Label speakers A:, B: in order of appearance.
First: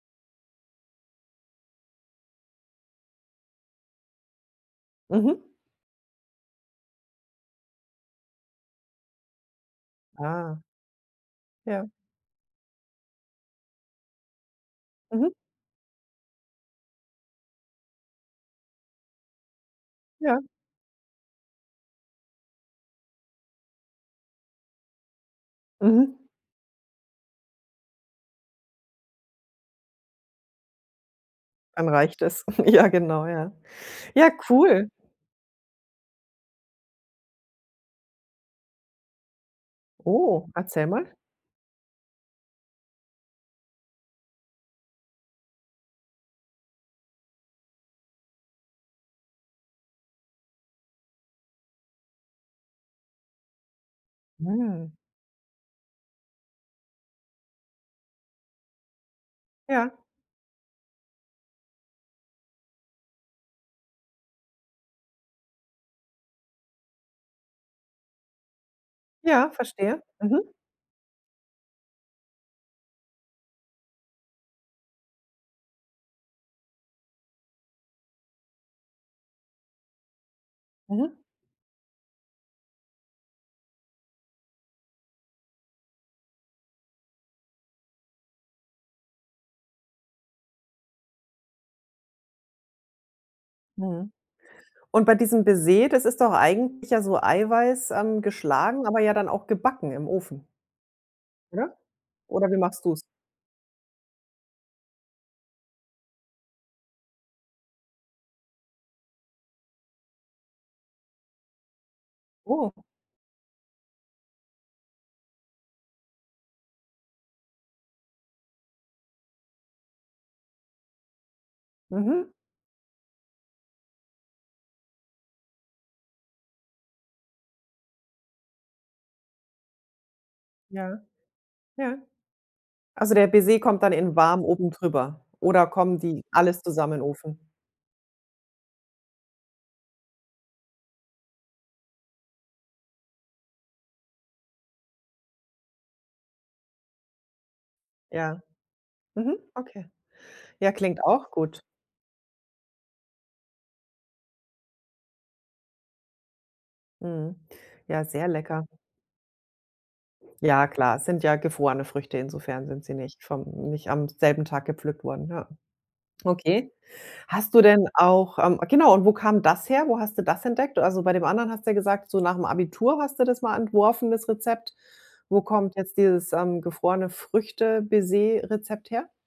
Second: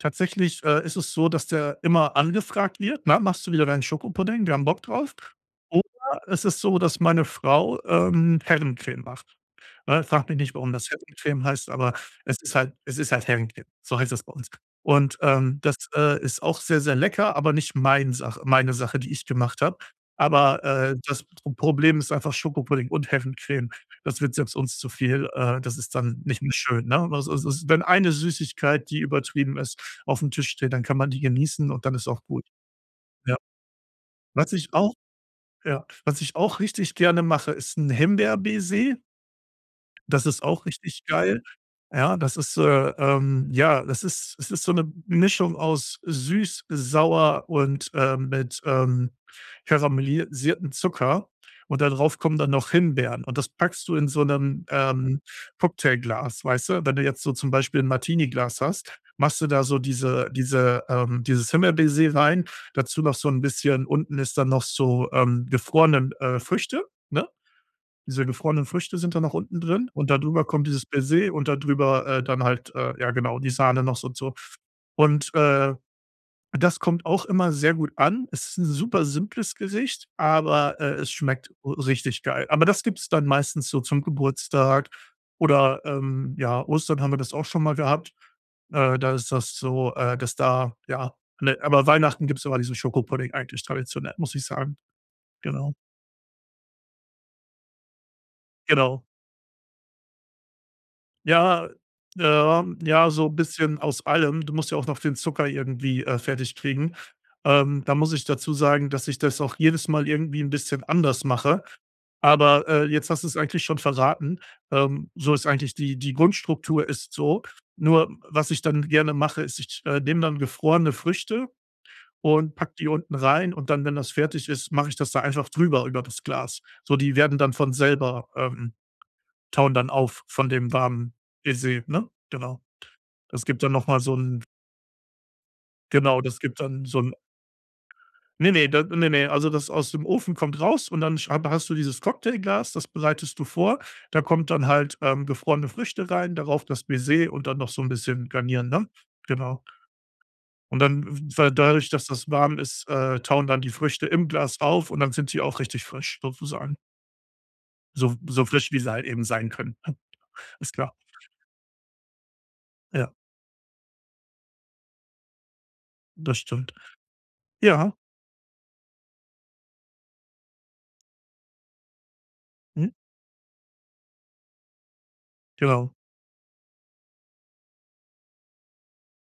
A: Tatsächlich, äh, ist es so, dass der immer angefragt wird, ne: „Machst du wieder deinen Schokopudding? Wir haben Bock drauf.“
B: Mhm.
A: Oder es ist so, dass meine Frau, ähm, Herrencreme macht, ne? Frag mich nicht,
B: Ah.
A: warum das Herrencreme heißt,
B: Ja.
A: aber es ist halt es ist halt Herrencreme, so heißt es bei uns. Und,
B: Mhm.
A: ähm, das, äh, ist auch sehr, sehr lecker, aber nicht mein Sache meine Sache, die ich gemacht habe,
B: Ja.
A: aber, äh, das Problem ist einfach Schokopudding und Herrencreme, das wird selbst uns zu viel, äh, das ist dann
B: Mhm.
A: nicht mehr schön, ne? Also, so wenn eine Süßigkeit, die übertrieben ist, auf'm Tisch steht, dann kann man die genießen und
B: Dann
A: dann ist
B: reicht
A: auch
B: es.
A: gut.
B: Ja genau,
A: Ja.
B: ja. Ja,
A: Was ich
B: cool.
A: auch ja, was ich auch richtig gerne mache, ist 'n Himbeer-Baiser. Das ist
B: Oh,
A: auch
B: erzähl mal.
A: richtig geil, ja. Das ist äh, ähm, ja, das ist es ist so 'ne Mischung aus süß, sauer und, ähm, mit, ähm, karamellisiertem Zucker und da drauf kommen dann noch Himbeeren und das packst du in so 'nem,
B: Mm.
A: ähm, Cocktailglas, weißt du? Wenn du jetzt so zum Beispiel 'n Martini-Glas hast, machst du da so
B: Ja.
A: diese diese, ähm, dieses Himbeer-Baiser rein, dazu noch so 'n bisschen unten ist dann noch so, ähm, gefrorenen, äh, Früchte, ne? Diese gefrorenen Früchte sind dann noch
B: Ja,
A: unten drin
B: verstehe.
A: und dadrüber
B: Mhm.
A: kommt dieses Baiser und dadrüber, äh, dann halt, äh, ja genau, die Sahne noch so und so. Und, äh, das kommt auch immer sehr gut an. Es ist 'n super simples Gericht, aber, äh, es
B: Mhm.
A: schmeckt r richtig geil. Aber das gibt's dann meistens so zum Geburtstag oder, ähm, ja, Ostern haben wir das auch schon mal gehabt. Äh, da ist das so, äh, dass da ja, ne, aber Weihnachten gibt's immer diesen Schokopudding eigentlich
B: Mhm.
A: traditionell, muss ich sagen,
B: Und bei diesem
A: genau.
B: Baiser, das ist doch eigentlich ja so Eiweiß, ähm, geschlagen, aber
A: Genau.
B: ja dann auch gebacken im Ofen.
A: Ja,
B: Oder?
A: äh,
B: Oder wie
A: ja,
B: machst du's?
A: ja so bisschen aus allem. Du musst ja auch noch den Zucker irgendwie, äh, fertig kriegen. Ähm, da muss ich dazu sagen, dass ich das auch jedes Mal irgendwie 'n bisschen anders mache, aber,
B: Oh.
A: äh, jetzt hast du's eigentlich schon verraten, ähm, so ist eigentlich die die Grundstruktur ist so. Nur, was ich dann gerne mache, ist, ich, äh, nehme dann gefrorene Früchte
B: Mhm.
A: und packe die unten rein und dann, wenn das fertig ist, mache ich das da einfach drüber über das Glas. So, die werden dann von selber, ähm, tauen dann auf von dem
B: Ja.
A: warmen Baiser,
B: Ja.
A: ne? Genau.
B: Also, der
A: Das
B: Baiser
A: gibt dann
B: kommt
A: noch
B: dann
A: mal
B: in
A: so
B: warm
A: 'n
B: oben drüber oder kommen
A: Genau,
B: die
A: das gibt
B: alles
A: dann
B: zusammen in
A: so
B: den
A: 'n
B: Ofen?
A: Ne, ne, da ne, ne, also das aus dem Ofen kommt raus und dann hab hast du dieses Cocktailglas, das bereitest du vor. Da kommt dann halt, ähm, gefrorene Früchte rein, darauf das Baiser und dann noch so 'n bisschen
B: Ja,
A: garnieren, ne?
B: mhm,
A: Genau.
B: okay. Ja,
A: Und
B: klingt
A: dann w
B: auch
A: weil,
B: gut.
A: dadurch, dass das warm ist, äh, tauen dann die Früchte im Glas auf und dann sind sie auch richtig frisch sozusagen.
B: Mhm. Ja,
A: So
B: sehr
A: so
B: lecker.
A: frisch, wie sie halt eben sein können, ne,
B: Ja,
A: ist klar.
B: klar es sind ja gefrorene Früchte, insofern sind sie
A: Ja.
B: nicht vom nicht am selben Tag gepflückt worden, ja.
A: Das stimmt.
B: Okay. Hast du denn
A: Ja.
B: auch ähm, genau und wo kam das her? Wo hast du das entdeckt? Also, bei dem anderen hast du ja gesagt, so nach dem
A: Mhm.
B: Abitur hast du das mal entworfen, das Rezept. Wo kommt
A: Genau.
B: jetzt dieses, ähm, gefrorene-Früchte-Baiser-Rezept her?